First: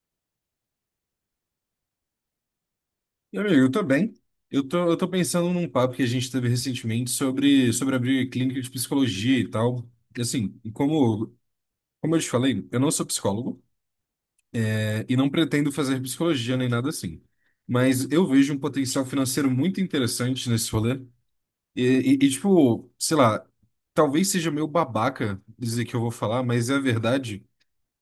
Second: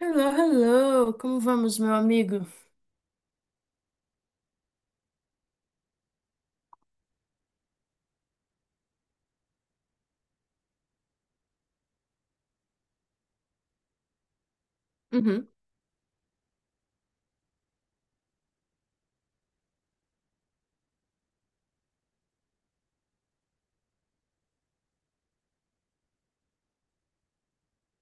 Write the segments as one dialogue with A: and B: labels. A: Hello, hello, como vamos, meu amigo?
B: E, amigo, eu tô bem. Eu tô pensando num papo que a gente teve recentemente sobre abrir clínica de psicologia e tal. E, assim, como eu te falei, eu não sou psicólogo, e não
A: Uhum.
B: pretendo fazer psicologia nem nada assim. Mas eu vejo um potencial financeiro muito interessante nesse rolê. E, e, tipo, sei lá, talvez seja meio babaca dizer que eu vou falar, mas é a verdade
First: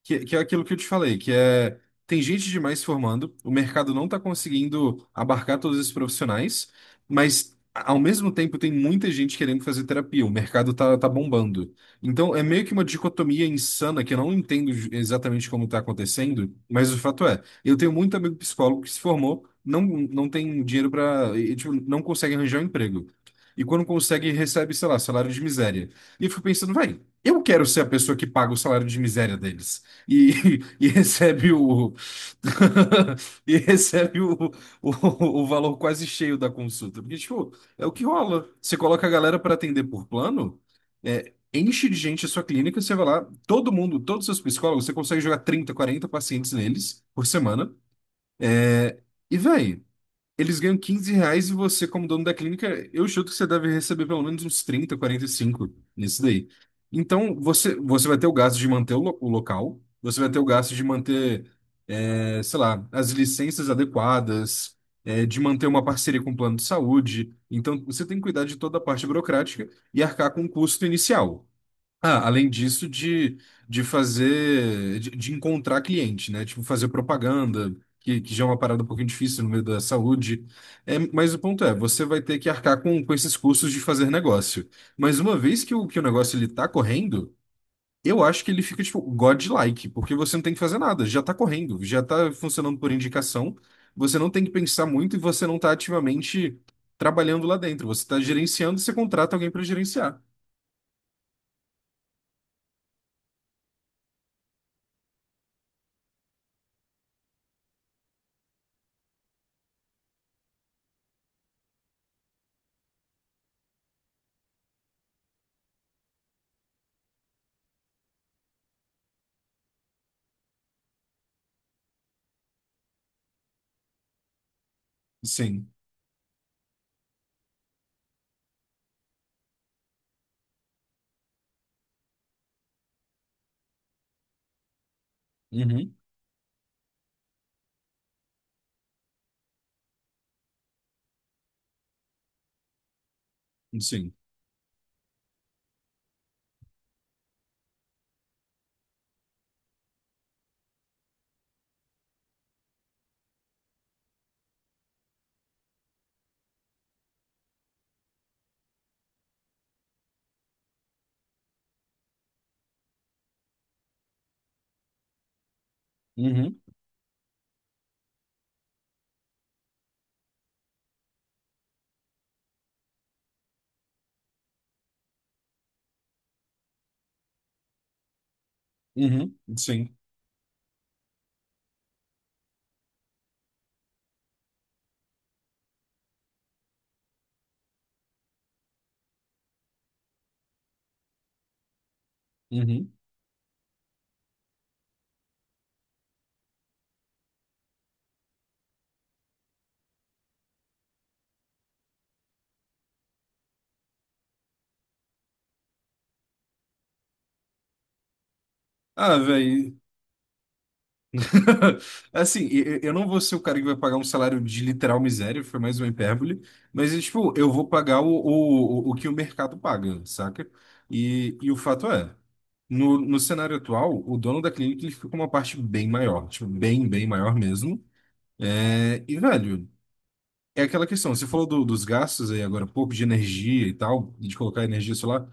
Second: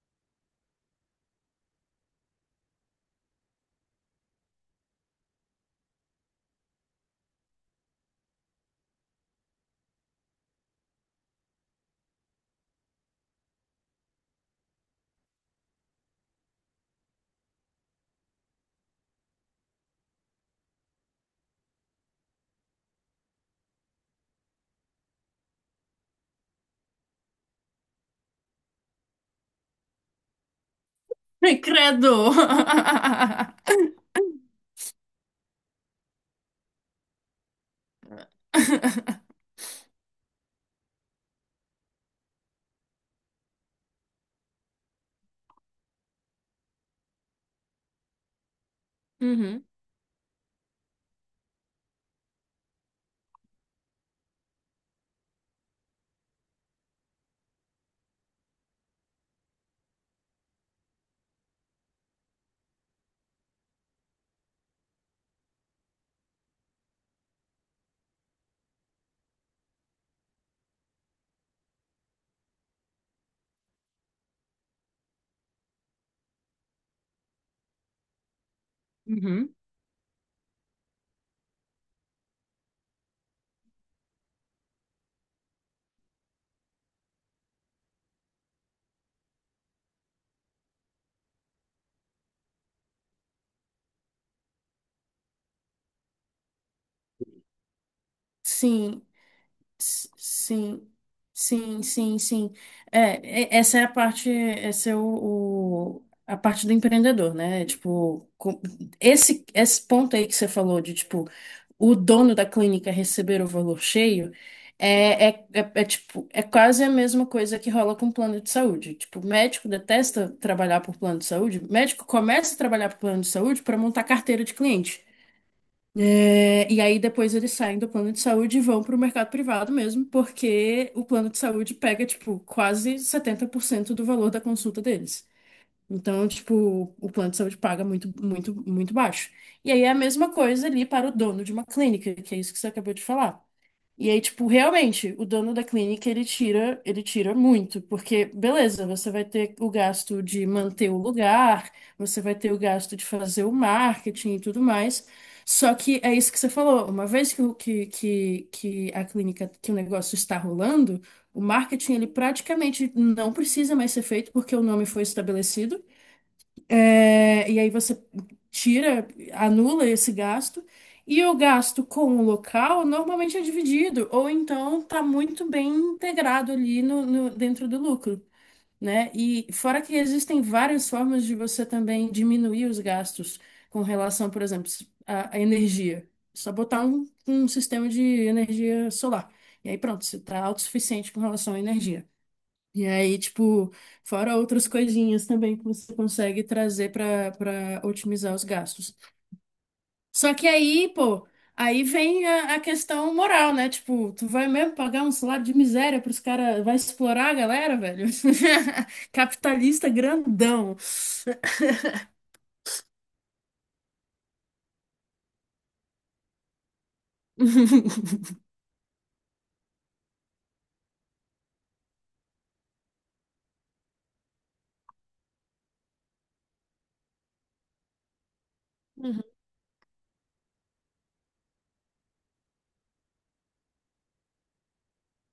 B: que é aquilo que eu te falei, que é tem gente demais se formando, o mercado não está conseguindo abarcar todos esses profissionais, mas ao mesmo tempo tem muita gente querendo fazer terapia, o mercado tá bombando. Então é meio que uma dicotomia insana que eu não entendo exatamente como está acontecendo, mas o fato é, eu tenho muito amigo psicólogo que se formou, não, não tem dinheiro para, tipo, não consegue arranjar um emprego. E quando consegue, recebe, sei lá, salário de miséria. E eu fico pensando, vai, eu quero ser a pessoa que paga o salário de miséria deles, e, e recebe
A: Ai,
B: o
A: credo!
B: e recebe o valor quase cheio da consulta. Porque, tipo, é o que rola. Você coloca a galera para atender por plano, enche de gente a sua clínica, você vai lá, todo mundo, todos os seus psicólogos, você consegue jogar 30 40 pacientes neles por semana. E,
A: Uhum,
B: véi, eles ganham 15 reais e você, como dono da clínica, eu chuto que você deve receber pelo menos uns 30, 45 nisso daí. Então, você, você vai ter o gasto de manter o local, você vai ter o gasto de manter, sei lá, as licenças adequadas, de manter uma parceria com o plano de saúde. Então, você tem que cuidar de toda a parte burocrática e arcar com o custo inicial. Ah, além disso, de fazer, de encontrar cliente, né? Tipo, fazer propaganda, que já é uma parada um pouquinho difícil no
A: uhum.
B: meio da saúde. É, mas o ponto é, você vai ter que arcar com esses custos de fazer negócio. Mas uma vez que o negócio ele tá correndo, eu acho que ele fica, tipo, godlike, porque você não tem que fazer nada, já tá correndo, já tá funcionando por indicação, você não tem que pensar muito e você não tá ativamente trabalhando lá dentro. Você tá gerenciando, você
A: Sim,
B: contrata alguém para gerenciar.
A: sim, sim, sim, sim. É, essa é a parte, essa é o- a parte do empreendedor, né? Tipo, esse ponto aí que você falou de, tipo, o dono da clínica receber o valor cheio tipo, é quase a mesma coisa que rola com plano de saúde. Tipo, o médico detesta trabalhar por plano de saúde, o médico começa a trabalhar por plano de saúde para montar carteira de cliente.
B: Sim.
A: É, e aí depois eles saem do plano de saúde e vão para o mercado privado mesmo, porque o plano de saúde pega, tipo, quase 70% do valor da consulta deles.
B: Uhum.
A: Então, tipo, o plano de saúde paga muito, muito, muito baixo. E aí é a mesma coisa ali para o dono de uma clínica, que é isso que você acabou de falar. E
B: Sim.
A: aí, tipo, realmente, o dono da clínica, ele tira muito, porque, beleza, você vai ter o gasto de manter o lugar, você vai ter o gasto de fazer o marketing e tudo mais. Só que é isso que você falou, uma vez que, o negócio está rolando, o marketing, ele praticamente não precisa mais ser feito porque o nome foi estabelecido.
B: Uhum,
A: É, e aí você tira, anula esse gasto. E o gasto com o local normalmente é dividido, ou então está muito bem integrado ali dentro do lucro, né?
B: uhum,
A: E fora que
B: sim.
A: existem várias formas de você também diminuir os gastos com relação, por exemplo, à energia. Só botar um sistema de energia solar. E aí pronto, você está autossuficiente com relação à energia. E
B: Uhum.
A: aí, tipo, fora outras coisinhas também que você consegue trazer para otimizar os gastos. Só que aí, pô, aí vem a questão moral, né? Tipo, tu vai mesmo pagar um salário de miséria pros caras, vai explorar a galera, velho?
B: Ah, velho.
A: Capitalista grandão.
B: Assim, eu não vou ser o cara que vai pagar um salário de literal miséria, foi mais uma hipérbole, mas, é, tipo, eu vou pagar o, o, o o que o mercado paga, saca? E, o fato é, no cenário atual, o dono da clínica ele fica com uma parte bem maior, tipo, bem, bem maior mesmo. É, e,
A: Uhum,
B: velho, é aquela questão, você falou dos gastos aí agora há pouco, de energia e tal, de colocar energia solar.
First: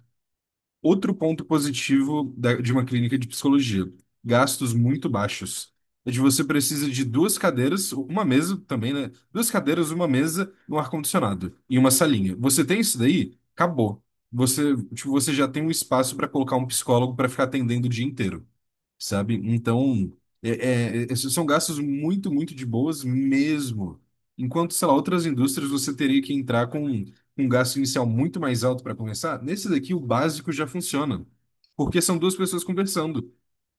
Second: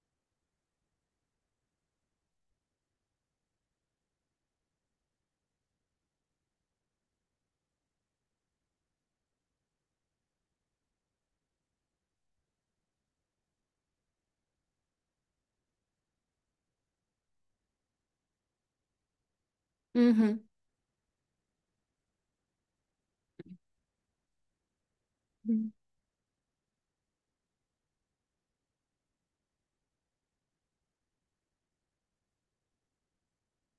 B: Outro ponto positivo de uma clínica de psicologia: gastos muito baixos. É de você precisa de duas cadeiras, uma mesa também, né? Duas cadeiras, uma mesa, um ar-condicionado e uma salinha. Você tem isso daí? Acabou. Você, tipo, você já tem um espaço para colocar um psicólogo para ficar atendendo o dia inteiro, sabe? Então, esses são gastos muito, muito de boas mesmo. Enquanto, sei lá, outras indústrias você teria que entrar com um gasto inicial muito mais alto para começar, nesse daqui o básico já funciona, porque são duas pessoas conversando.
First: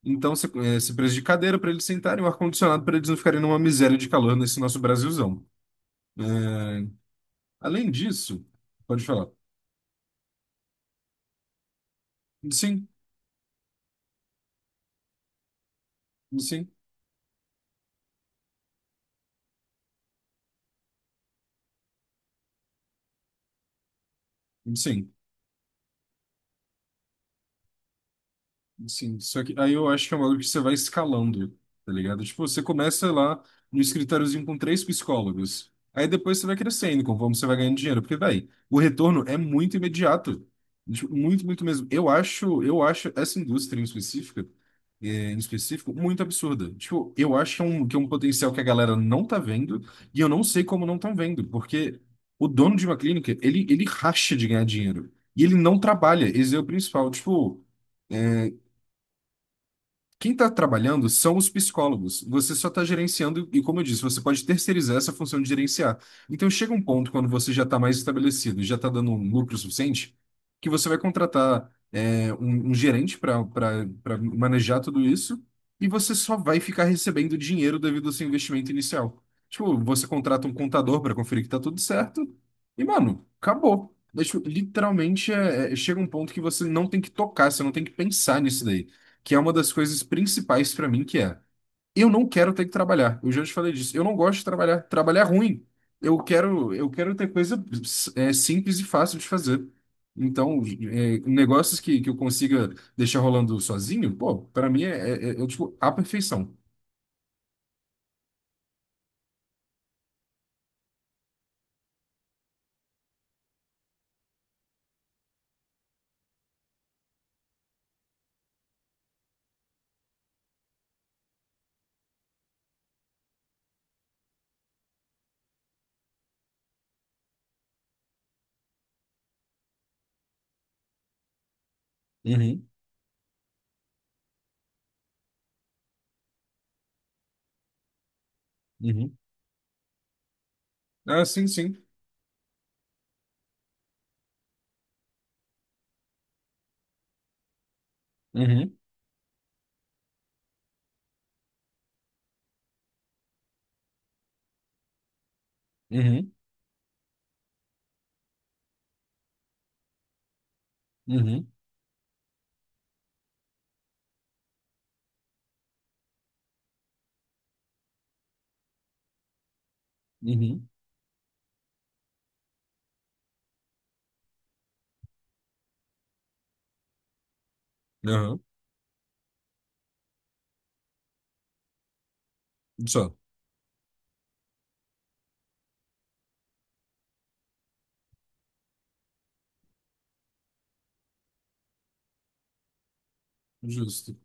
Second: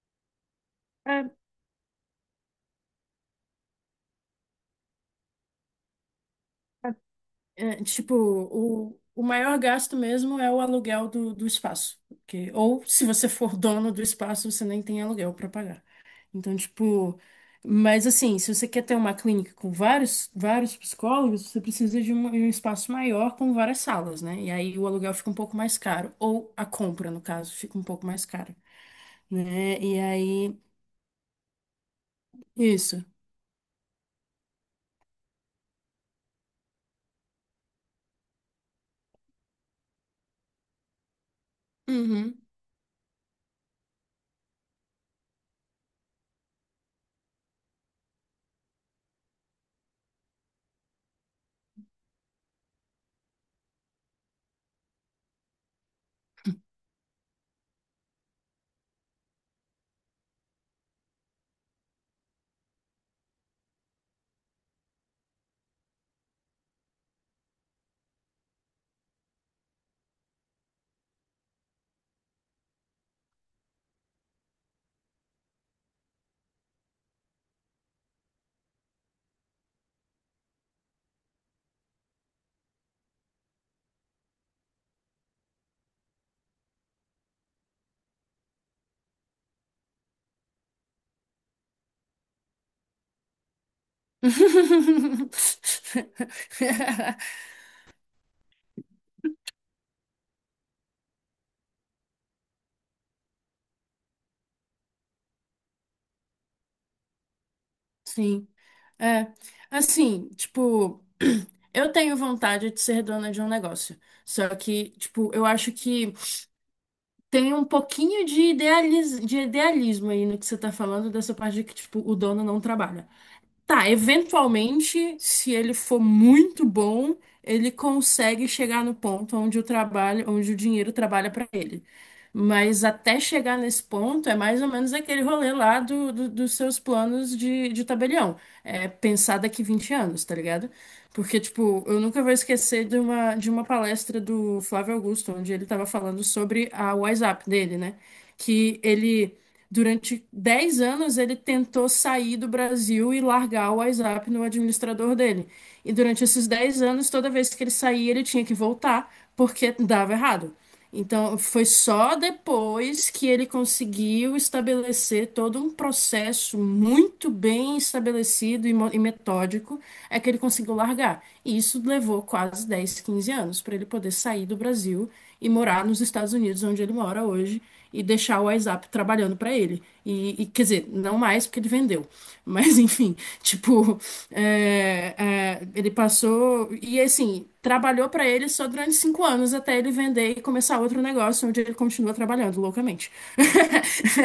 B: Então, você precisa de
A: uhum.
B: cadeira para eles sentarem, um ar-condicionado para eles não ficarem numa miséria de calor nesse nosso Brasilzão. É,
A: É,
B: além
A: tipo,
B: disso,
A: o,
B: pode
A: o
B: falar.
A: maior gasto mesmo é o aluguel do espaço. Porque, ou
B: Sim,
A: se você for dono do espaço, você nem tem aluguel para pagar. Então,
B: sim,
A: tipo, mas assim, se você quer ter uma clínica com vários, vários psicólogos, você precisa de um espaço maior com várias salas, né? E aí o
B: sim.
A: aluguel fica um pouco mais caro. Ou a compra, no caso, fica um pouco mais cara,
B: Sim, só que aí
A: né?
B: eu
A: E
B: acho que é uma coisa que você
A: aí,
B: vai escalando, tá ligado? Tipo, você
A: isso.
B: começa lá no escritóriozinho com três psicólogos. Aí depois você vai crescendo, conforme você vai ganhando dinheiro. Porque, véi, o retorno é muito imediato. Tipo, muito, muito mesmo. Eu
A: Uhum.
B: acho, eu acho essa indústria em específica, em específico, muito absurda. Tipo, eu acho que é um potencial que a galera não tá vendo, e eu não sei como não estão vendo, porque o dono de uma clínica, ele racha de ganhar dinheiro. E ele não trabalha, esse é o principal. Tipo, quem está trabalhando são os psicólogos. Você só está gerenciando, e como eu disse, você pode terceirizar essa função de gerenciar. Então chega um ponto quando você já está mais estabelecido, já está dando um lucro suficiente, que você vai contratar um gerente para manejar tudo isso, e você só vai ficar recebendo dinheiro devido ao seu investimento inicial. Tipo, você contrata um contador para conferir que está tudo certo, e mano, acabou. Mas, tipo, literalmente chega um ponto que você não tem que tocar, você não tem que pensar nisso daí que é uma das coisas principais pra mim, que é eu não quero ter que trabalhar. Eu já te falei disso. Eu não gosto de trabalhar. Trabalhar é ruim. Eu quero ter coisa simples e fácil de fazer. Então, negócios que eu consiga deixar rolando sozinho, pô, pra mim tipo a perfeição.
A: Sim. É, assim, tipo, eu tenho vontade de ser dona de um negócio. Só que, tipo, eu acho que tem um pouquinho de idealismo aí no que você tá falando, dessa parte de que, tipo, o dono não trabalha. Tá, eventualmente, se ele for muito bom, ele consegue chegar no ponto onde o dinheiro trabalha pra ele.
B: Uhum,
A: Mas até chegar nesse ponto, é mais ou menos aquele rolê lá dos seus planos de tabelião. É
B: uhum,
A: pensar daqui 20 anos, tá ligado?
B: ah,
A: Porque,
B: sim,
A: tipo,
B: sim.
A: eu nunca vou esquecer de uma palestra do Flávio Augusto, onde ele tava falando sobre a WhatsApp dele, né?
B: Uhum,
A: Que ele, durante 10 anos, ele tentou sair do Brasil e largar o WhatsApp no administrador dele. E durante
B: uhum,
A: esses 10 anos, toda vez que ele saía, ele tinha que voltar, porque dava errado. Então,
B: uhum,
A: foi só depois que ele conseguiu estabelecer todo um processo muito bem estabelecido e metódico, é que ele
B: uhum.
A: conseguiu largar. E isso levou quase 10, 15 anos para ele poder sair do Brasil e morar nos Estados Unidos, onde ele mora hoje e
B: Aham.
A: deixar o WhatsApp trabalhando para ele. Quer dizer, não mais porque ele vendeu. Mas
B: Só.
A: enfim, tipo, é, ele passou e assim, trabalhou para ele só durante 5 anos até ele vender e começar outro negócio onde ele continua trabalhando loucamente.
B: Justo.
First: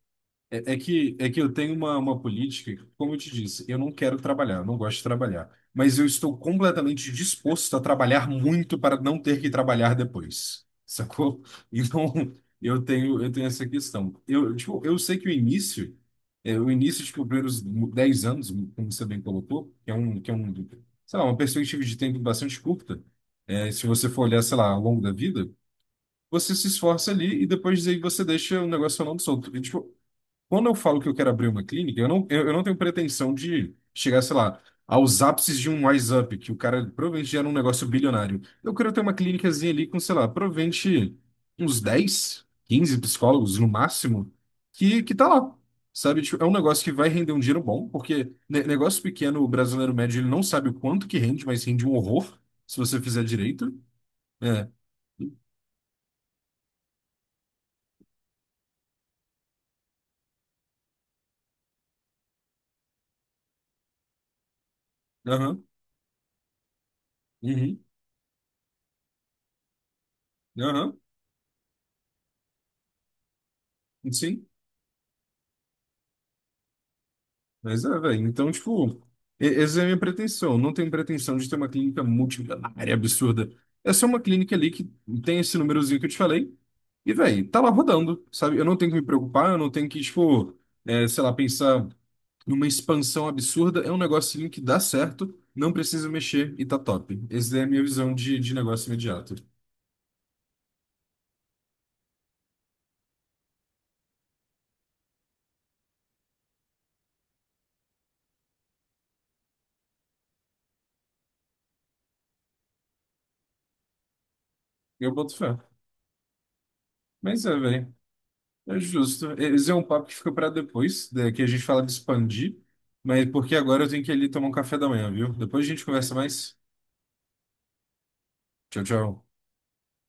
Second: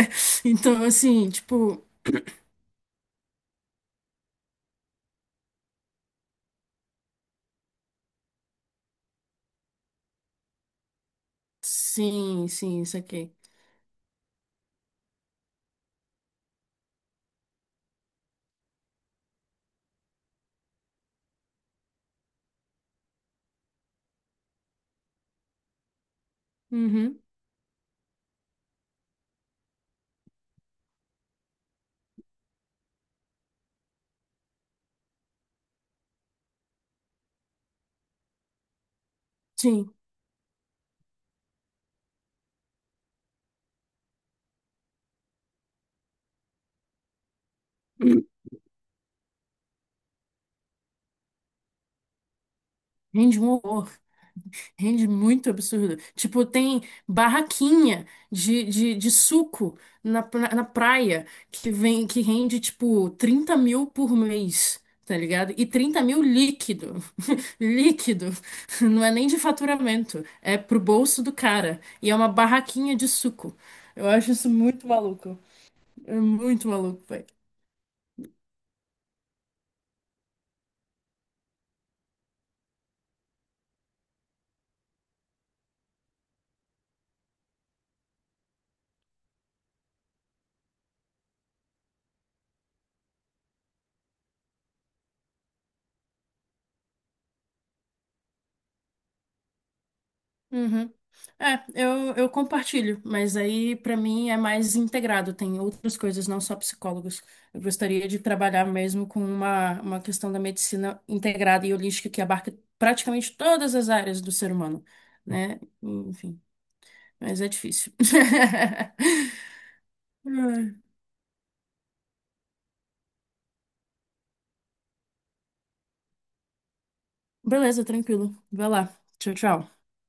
B: É, é
A: Então,
B: que,
A: assim,
B: é que eu tenho
A: tipo,
B: uma política, que, como eu te disse, eu não quero trabalhar, eu não gosto de trabalhar. Mas eu estou completamente disposto a trabalhar muito para não ter que trabalhar depois, sacou? Então,
A: sim, sim,
B: eu
A: isso
B: tenho, eu
A: aqui.
B: tenho essa questão. Eu, tipo, eu sei que o início, tipo, os primeiros 10 anos, como você bem colocou, que é um, sei lá, uma perspectiva de tempo bastante curta, se você for olhar, sei lá, ao longo da vida, você se esforça
A: Uhum,
B: ali e depois aí você deixa o negócio falando solto. E, tipo, quando eu falo que eu quero abrir uma clínica, eu não tenho pretensão de chegar, sei lá, aos ápices de um Wise Up, que o cara provavelmente já era um negócio bilionário. Eu quero ter uma clínicazinha ali
A: sim.
B: com, sei lá, provavelmente uns 10, 15 psicólogos no máximo, que tá lá. Sabe, tipo, é um negócio que vai render um dinheiro bom, porque negócio pequeno, o brasileiro médio, ele não sabe o quanto que rende, mas rende um horror, se você fizer
A: Rende um
B: direito.
A: horror.
B: É.
A: Rende muito absurdo. Tipo, tem barraquinha de suco na praia que vem que rende, tipo, 30 mil por mês, tá ligado?
B: Aham.
A: E 30 mil líquido.
B: Uhum.
A: Líquido. Não é nem de faturamento. É pro
B: Aham.
A: bolso do cara. E é uma barraquinha de suco. Eu acho
B: Sim.
A: isso muito maluco. É muito maluco.
B: Mas é, velho. Então, tipo, essa é a minha pretensão. Não tenho pretensão de ter uma clínica multimilionária absurda. É só uma clínica ali que tem esse númerozinho que eu te falei. E, velho, tá lá rodando, sabe? Eu não tenho que me preocupar, eu não tenho que, tipo, sei lá, pensar numa expansão absurda. É um negocinho que dá certo, não precisa mexer e tá top. Essa é a minha visão de negócio imediato.
A: Uhum. É, eu compartilho, mas aí pra mim é mais integrado, tem outras coisas, não só psicólogos. Eu gostaria de trabalhar mesmo com uma questão da medicina integrada e holística que abarca praticamente todas as áreas do ser humano,
B: Eu boto fé.
A: né? Enfim, mas
B: Mas
A: é
B: é,
A: difícil.
B: velho. É justo. Esse é um papo que fica para depois, né, que a gente fala de expandir, mas porque agora eu tenho que ir ali tomar um café da manhã, viu? Depois a gente conversa mais.
A: Beleza, tranquilo. Vai
B: Tchau,
A: lá.
B: tchau.
A: Tchau, tchau.